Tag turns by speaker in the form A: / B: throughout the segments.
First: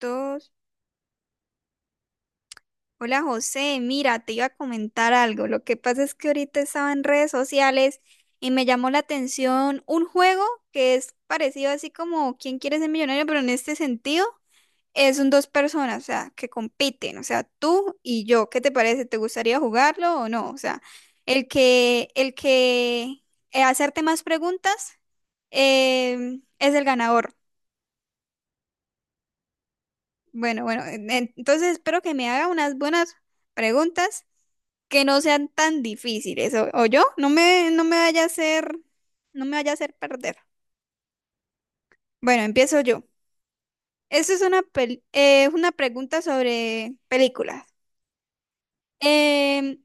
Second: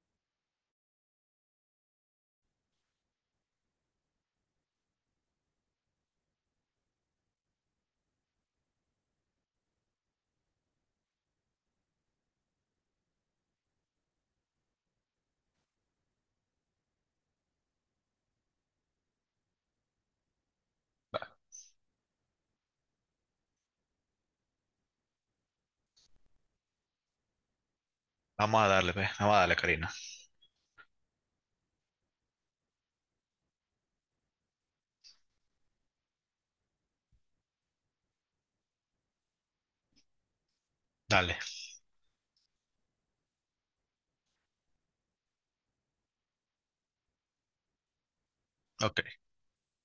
A: Dos. Hola José, mira, te iba a comentar algo. Lo que pasa es que ahorita estaba en redes sociales y me llamó la atención un juego que es parecido así como ¿Quién quiere ser millonario? Pero en este sentido es un dos personas, o sea, que compiten, o sea, tú y yo. ¿Qué te parece? ¿Te gustaría jugarlo o no? O sea, el que hacerte más preguntas, es el ganador.
B: Vamos a darle, pues. Vamos a darle, Karina.
A: Bueno, bueno, entonces espero que me haga unas buenas preguntas que no sean tan difíciles. O yo, no me vaya a hacer, no me vaya a hacer perder.
B: Dale.
A: Bueno, empiezo yo. Esta es una, una pregunta sobre películas.
B: Ok.
A: Em,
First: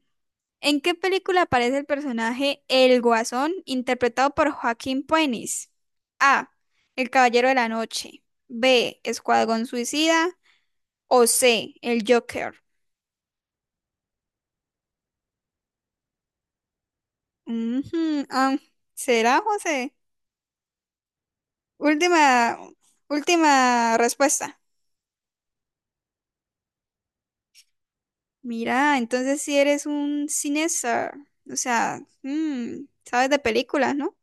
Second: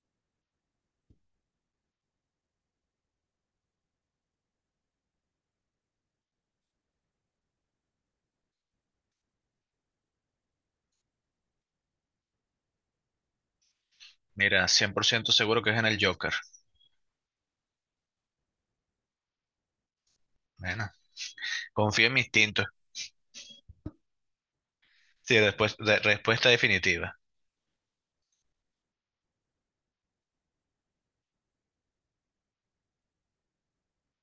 A: ¿En qué película aparece el personaje El Guasón, interpretado por Joaquín Phoenix? A. El Caballero de la Noche. B. Escuadrón Suicida. O C. El Joker.
B: Mira, 100% seguro que es en el Joker.
A: Ujú, ¿será, José?
B: Bueno, confío en mi
A: Última,
B: instinto.
A: última respuesta.
B: Sí, después, respuesta definitiva.
A: Mira, entonces si eres un cineasta, o sea, sabes de películas, ¿no?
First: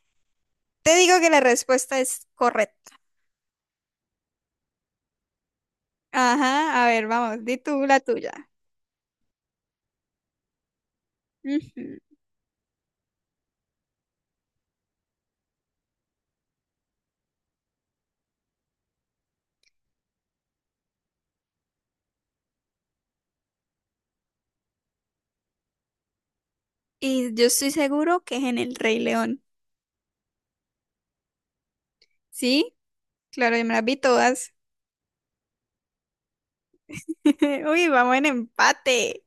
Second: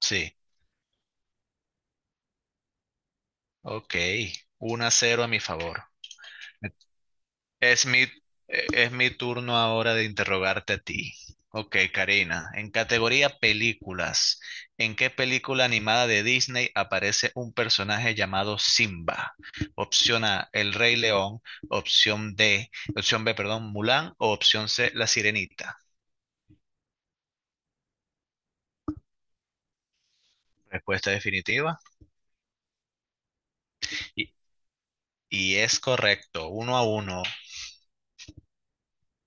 B: Sí.
A: Te digo que la respuesta es correcta.
B: Ok. 1-0 a mi favor.
A: Ajá, a ver, vamos, di tú
B: Es
A: la
B: mi,
A: tuya.
B: es mi turno ahora de interrogarte a ti. Ok,
A: Ujú.
B: Karina, en categoría películas, ¿en qué película animada de Disney aparece un personaje llamado Simba? Opción A, El Rey León, opción D, opción B, perdón, Mulan o opción C, La Sirenita.
A: Y yo estoy seguro que es en El Rey León.
B: Respuesta definitiva.
A: ¿Sí? Claro, yo me las vi
B: Y,
A: todas.
B: y es correcto, 1-1.
A: Uy, vamos en empate.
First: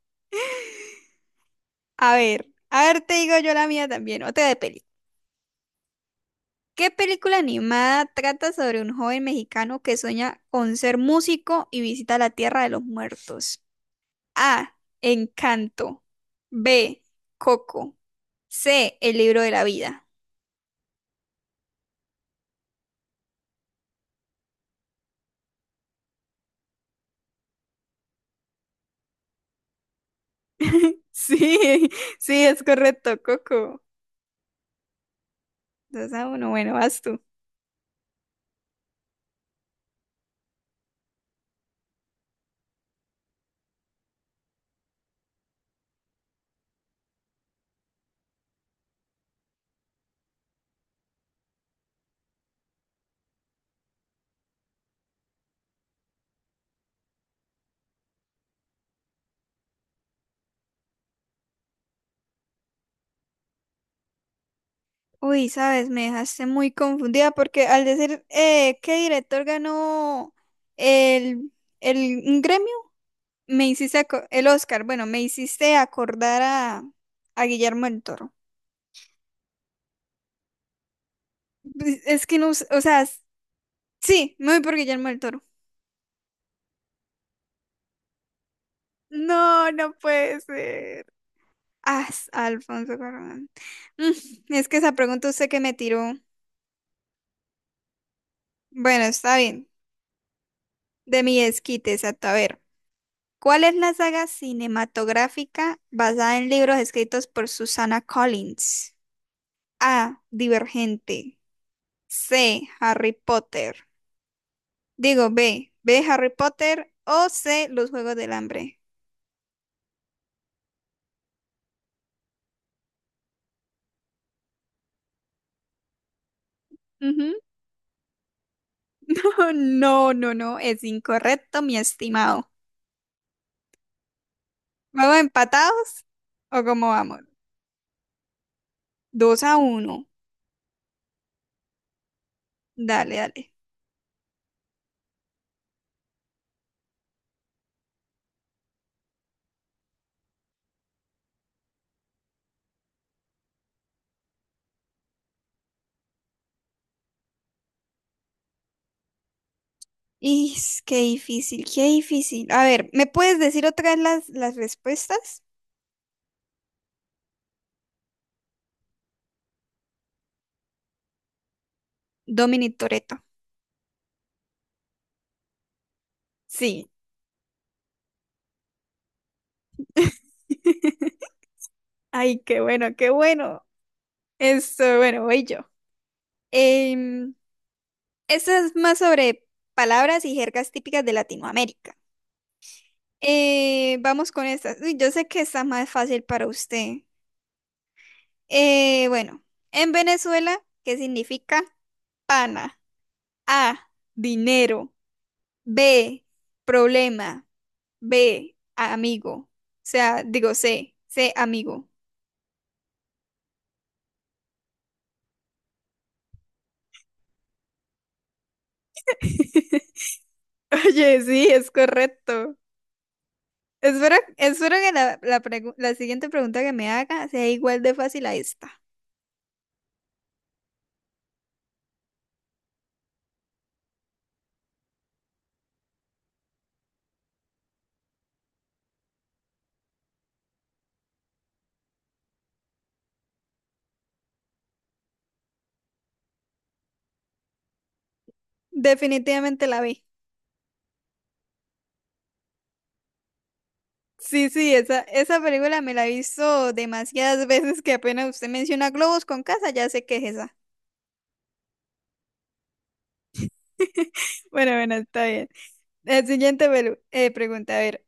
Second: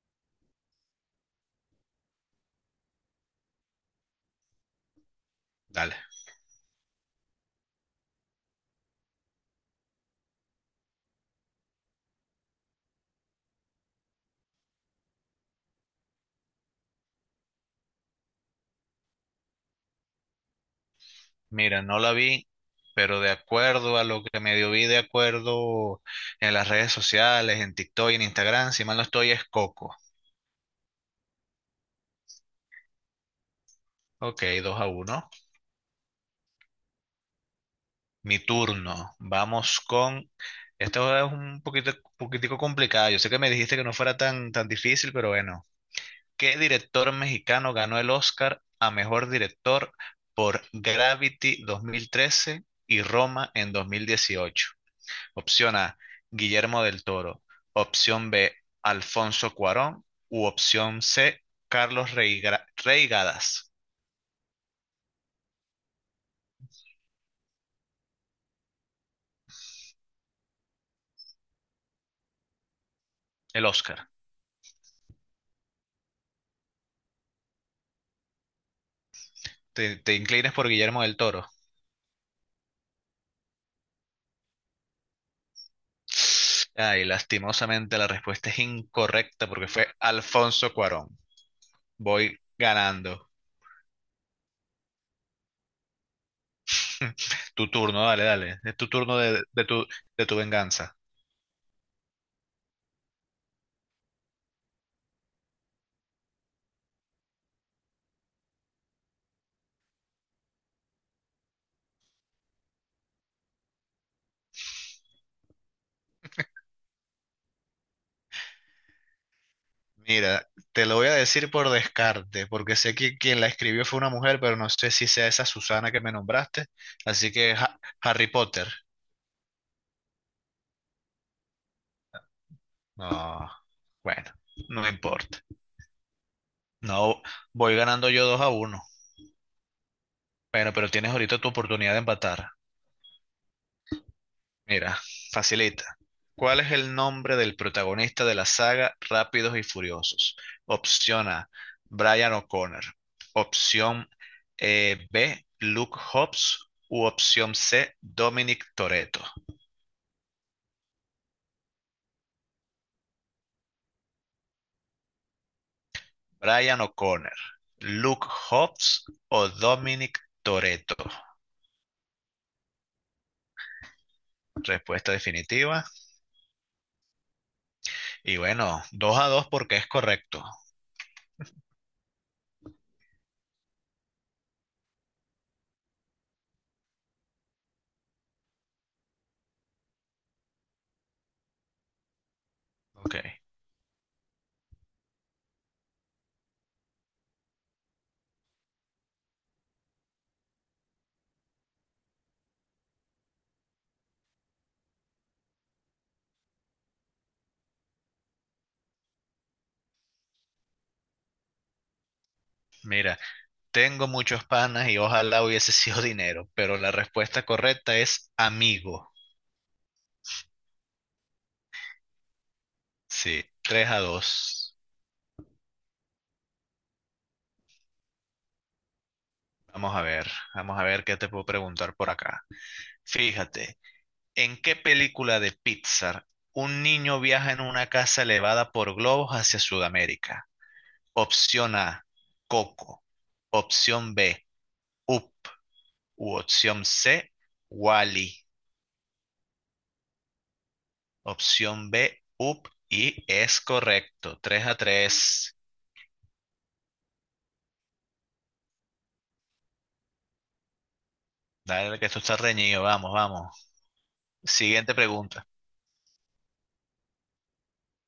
A: A ver, te digo yo la mía también, otra de peli.
B: Dale.
A: ¿Qué película animada trata sobre un joven mexicano que sueña con ser músico y visita la tierra de los muertos? A. Encanto. B. Coco. C. El libro de la vida.
B: Mira, no la vi, pero de acuerdo a lo que medio vi, de acuerdo en las redes sociales, en TikTok y en Instagram, si mal no estoy, es Coco.
A: Sí, sí, es correcto, Coco.
B: Ok, 2 a uno.
A: 2-1, bueno, vas tú.
B: Mi turno. Vamos con... Esto es un poquito, poquitico complicado. Yo sé que me dijiste que no fuera tan, tan difícil, pero bueno. ¿Qué director mexicano ganó el Oscar a mejor director por Gravity 2013 y Roma en 2018? Opción A, Guillermo del Toro. Opción B, Alfonso Cuarón. U opción C, Carlos Reigadas,
A: Uy, sabes, me dejaste muy confundida porque al decir qué director ganó el, el un gremio,
B: el Oscar.
A: el Oscar, bueno, me hiciste acordar a Guillermo del Toro.
B: ¿Te inclinas por Guillermo del Toro?
A: Es que no, o sea, sí, me voy por Guillermo del Toro.
B: Ay, lastimosamente la respuesta es incorrecta porque
A: No,
B: fue
A: no puede
B: Alfonso
A: ser.
B: Cuarón.
A: Ah,
B: Voy
A: Alfonso
B: ganando.
A: Cuarón. Mm, es que esa pregunta usted que me tiró.
B: Tu turno, dale, dale. Es tu
A: Bueno,
B: turno
A: está
B: de, de
A: bien.
B: tu, de tu venganza.
A: De mi esquite, exacto. A ver, ¿cuál es la saga cinematográfica basada en libros escritos por Susana Collins? A. Divergente. C. Harry Potter. Digo B. B. Harry Potter o C. Los Juegos del Hambre.
B: Mira, te lo voy a decir por descarte, porque sé que quien la escribió fue una mujer, pero no sé si sea esa Susana que me nombraste. Así que Harry Potter.
A: No, no, no, es incorrecto, mi estimado.
B: No, bueno, no
A: ¿Vamos
B: importa.
A: empatados o cómo
B: No,
A: vamos?
B: voy ganando yo 2-1.
A: 2-1.
B: Bueno, pero tienes ahorita tu oportunidad de empatar.
A: Dale, dale.
B: Mira, facilita. ¿Cuál es el nombre del protagonista de la saga Rápidos y Furiosos? Opción A, Brian O'Connor. Opción B, Luke Hobbs. U opción C, Dominic Toretto.
A: Is, qué difícil, qué difícil. A ver, ¿me puedes decir otra vez las respuestas?
B: Brian O'Connor, Luke Hobbs o Dominic Toretto.
A: Dominic Toretto.
B: Respuesta definitiva.
A: Sí.
B: Y bueno, 2-2 porque es correcto.
A: Ay, qué bueno, qué bueno. Esto, bueno, voy yo. Em, esto es más sobre palabras y jergas típicas de Latinoamérica.
B: Ok.
A: Vamos con estas. Uy, yo sé que está más fácil para usted. Bueno, en Venezuela, ¿qué significa pana? A, dinero. B, problema. B, amigo. O sea, digo C, C, amigo.
B: Mira, tengo muchos panas y ojalá hubiese sido dinero, pero la respuesta correcta es amigo.
A: Oye, sí, es correcto.
B: Sí, 3 a
A: Espero, espero
B: 2.
A: que la siguiente pregunta que me haga sea igual de fácil a esta.
B: Vamos a ver, vamos a ver qué te puedo preguntar por acá. Fíjate, ¿en qué película de Pixar un niño viaja en una casa elevada por globos hacia Sudamérica? Opción A, Coco. Opción B, Up. U opción C, Wally.
A: Definitivamente la vi.
B: Opción B, Up. Y es correcto,
A: Sí,
B: 3
A: sí,
B: a
A: esa
B: 3.
A: película me la he visto demasiadas veces que apenas usted menciona globos con casa, ya sé que es esa.
B: Dale, que esto está reñido. Vamos, vamos.
A: Bueno,
B: Siguiente
A: bueno, está
B: pregunta.
A: bien. La siguiente pregunta, a ver.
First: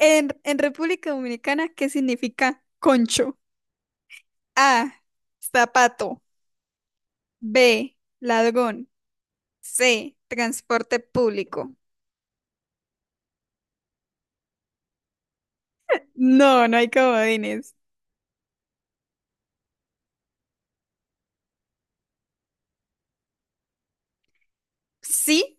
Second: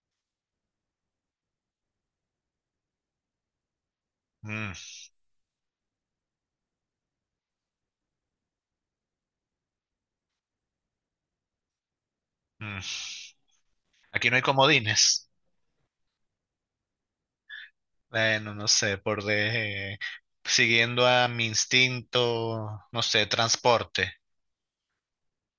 A: En República Dominicana, ¿qué significa concho?
B: Mm,
A: A, zapato. B, ladrón. C, transporte público.
B: mm. Aquí no hay comodines.
A: No, no hay comodines.
B: Bueno, no sé, siguiendo a mi instinto, no sé, transporte.
A: Sí,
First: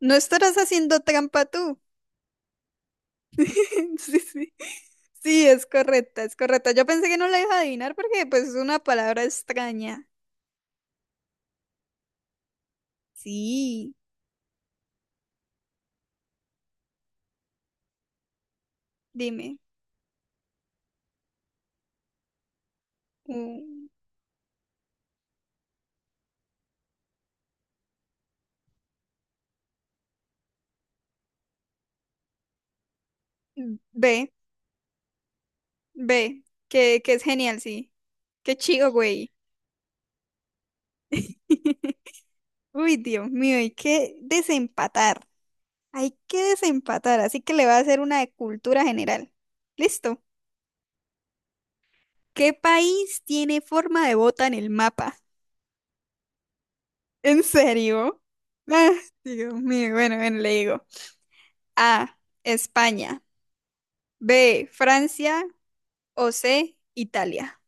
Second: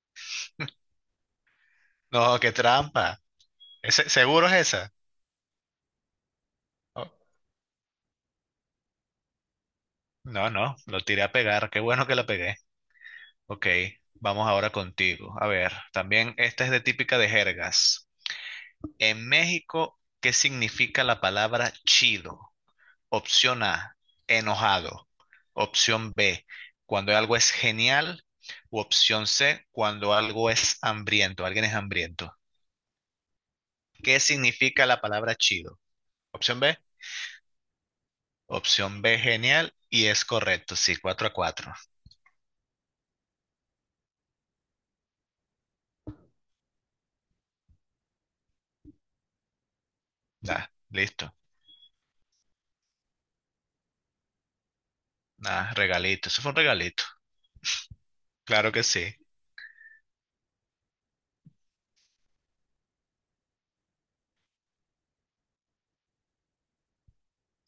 A: no estarás haciendo trampa tú.
B: No, qué trampa.
A: Sí,
B: ¿Seguro es
A: sí.
B: esa?
A: Sí, es correcta, es correcta. Yo
B: Oh,
A: pensé que no la iba a adivinar porque pues es una palabra extraña.
B: no, no, lo tiré a pegar. Qué bueno que la pegué. Ok,
A: Sí,
B: vamos ahora contigo. A ver, también esta es de típica de jergas. En
A: dime.
B: México, ¿qué significa la palabra chido? Opción
A: Mm,
B: A, enojado. Opción B, cuando algo es genial. U opción C, cuando algo es hambriento, alguien es hambriento. ¿Qué
A: B,
B: significa la palabra chido?
A: B,
B: Opción B,
A: que es genial, sí. Qué chido,
B: opción B,
A: güey.
B: genial. Y es correcto, sí, 4-4.
A: Uy, Dios mío, hay que desempatar. Hay que desempatar, así que le va a hacer una de cultura general. Listo.
B: Listo.
A: ¿Qué país tiene forma de bota en el mapa?
B: Nada, regalito. Eso fue un regalito.
A: ¿En serio?
B: Claro que
A: Ah,
B: sí.
A: Dios mío, bueno, bueno, le digo. A, España. B, Francia. O C, Italia.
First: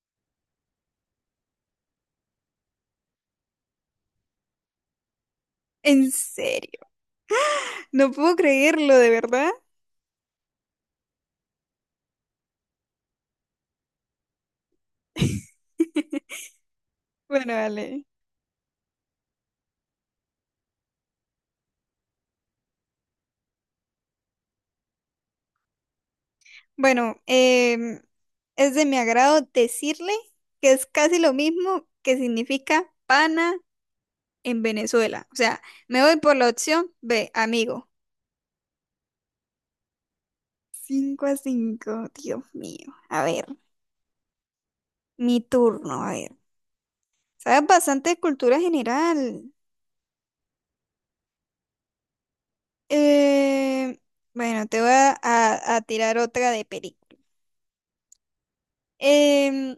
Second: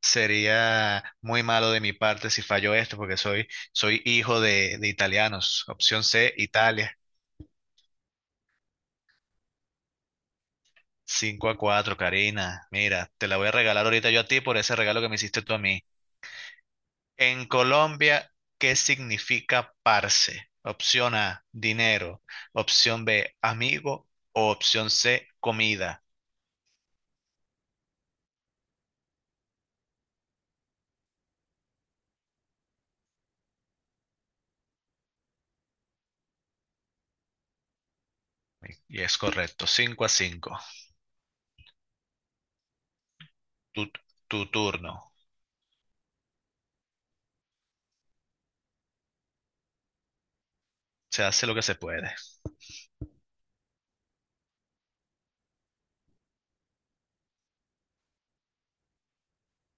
B: Sería muy malo de mi parte si fallo esto, porque soy hijo de italianos. Opción
A: ¿En
B: C,
A: serio?
B: Italia.
A: No puedo creerlo, de verdad.
B: 5-4, Karina. Mira, te la voy a regalar ahorita yo a ti por ese regalo que me hiciste tú a mí. En
A: Bueno, vale.
B: Colombia, ¿qué significa parce? Opción A, dinero. Opción B, amigo. O opción C, comida.
A: Bueno, es de mi agrado decirle que es casi lo mismo que significa pana en Venezuela. O sea, me voy por la opción B, amigo.
B: Y es correcto, 5-5.
A: 5-5, Dios mío. A ver,
B: Tu, tu turno.
A: mi turno, a ver. Sabes bastante de cultura general.
B: Se hace lo que se puede.
A: Eh, bueno, te voy a tirar otra de película. Em,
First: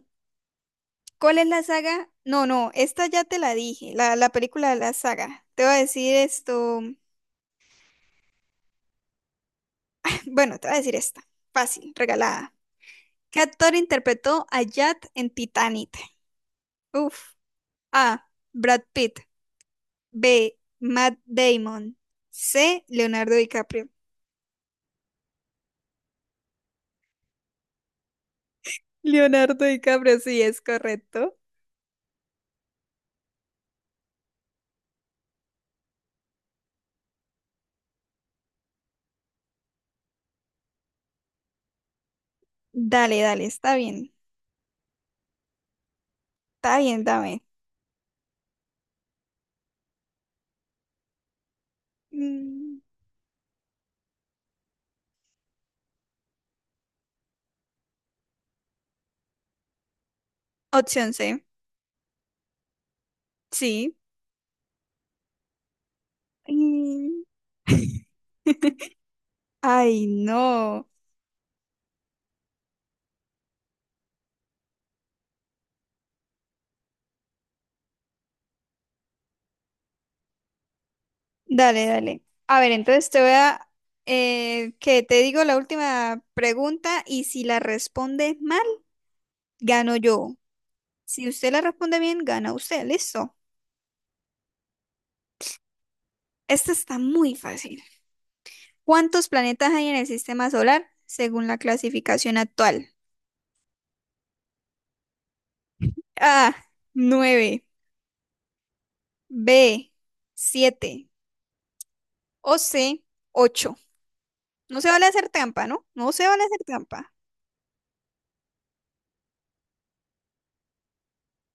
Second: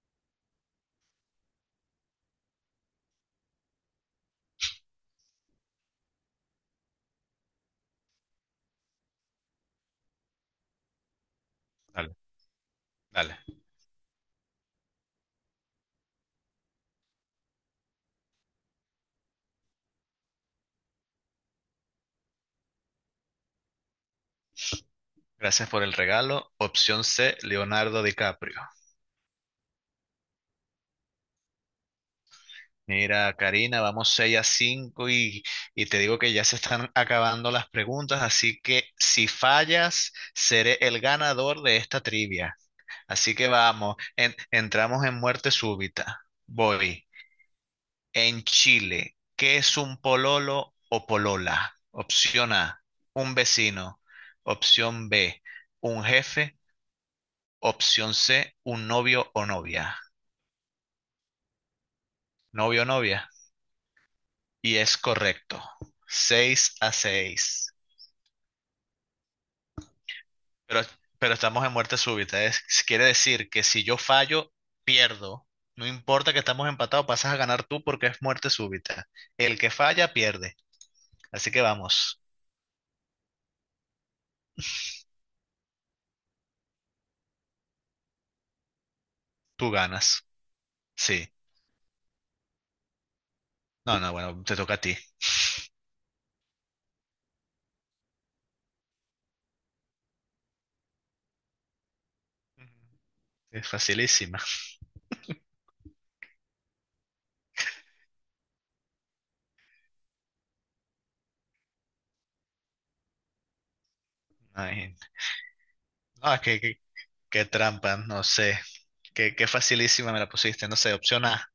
A: ¿Cuál es la saga? No, no, esta ya te la dije, la película de la saga. Te voy a decir esto. Bueno, te voy a decir esta. Fácil,
B: Dale,
A: regalada.
B: dale.
A: ¿Qué actor interpretó a Jack en Titanic? Uf. A. Brad Pitt. B. Matt Damon. C. Leonardo DiCaprio.
B: Gracias por el regalo. Opción C, Leonardo DiCaprio.
A: Leonardo DiCaprio, sí, es correcto.
B: Mira, Karina, vamos 6-5 y te digo que ya se están acabando las preguntas, así que si fallas, seré el ganador de esta trivia.
A: Dale,
B: Así
A: dale,
B: que
A: está
B: vamos,
A: bien.
B: entramos en muerte súbita.
A: Está bien,
B: Voy.
A: dame.
B: En Chile, ¿qué es un pololo o polola? Opción
A: Mm,
B: A, un vecino. Opción B, un jefe. Opción C, un novio o novia.
A: opción C.
B: Novio o novia.
A: Sí.
B: Y es correcto. Seis a
A: Mm,
B: seis.
A: Ay,
B: Pero,
A: no.
B: pero estamos en muerte súbita. Quiere decir que si yo fallo, pierdo. No importa que estamos empatados, pasas a ganar tú porque es muerte súbita. El que falla, pierde. Así que
A: Dale,
B: vamos,
A: dale. A ver, entonces te voy a... que te digo la última pregunta y si la respondes mal,
B: tú
A: gano
B: ganas.
A: yo. Si
B: Sí.
A: usted la responde bien, gana usted. Listo.
B: No, no, bueno, te toca a ti.
A: Esta está muy fácil. ¿Cuántos planetas hay en el sistema solar según la clasificación actual?
B: Es facilísima.
A: A, 9. B, 7. O C, 8. No se
B: Ay,
A: vale hacer trampa, ¿no? No se
B: no, es
A: vale hacer
B: que,
A: trampa.
B: qué trampa, no sé. Qué facilísima me la pusiste, no sé. Opción A,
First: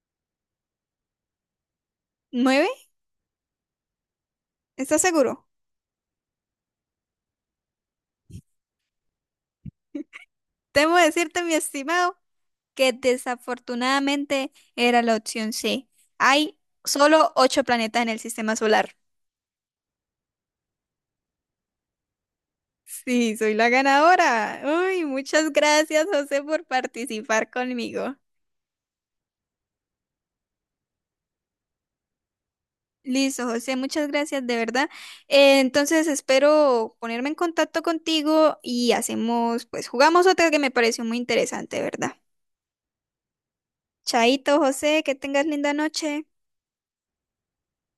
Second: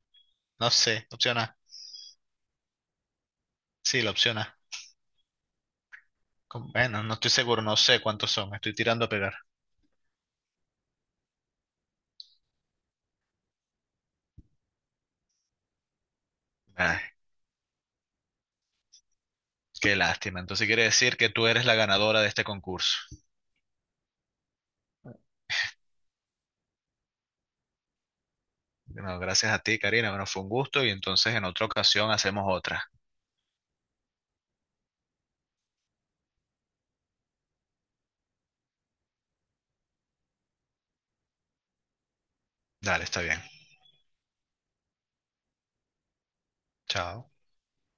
B: no sé. Opción A.
A: 9.
B: Sí, la opción A.
A: ¿Estás seguro?
B: Bueno, no estoy seguro, no sé cuántos son. Estoy tirando a pegar.
A: Temo decirte, mi estimado, que desafortunadamente era la opción C. Hay
B: Ay,
A: solo 8 planetas en el sistema solar.
B: qué lástima. Entonces quiere decir que tú eres la ganadora de este concurso.
A: Sí, soy la ganadora. Uy, muchas gracias, José, por participar conmigo.
B: Bueno, gracias a ti, Karina. Bueno, fue un gusto y entonces en otra ocasión hacemos otra.
A: Listo, José, muchas gracias, de verdad. Entonces espero ponerme en contacto contigo y hacemos, pues jugamos otra que me pareció muy interesante, de ¿verdad?
B: Dale, está bien.
A: Chaito, José, que tengas linda noche.
B: Chao.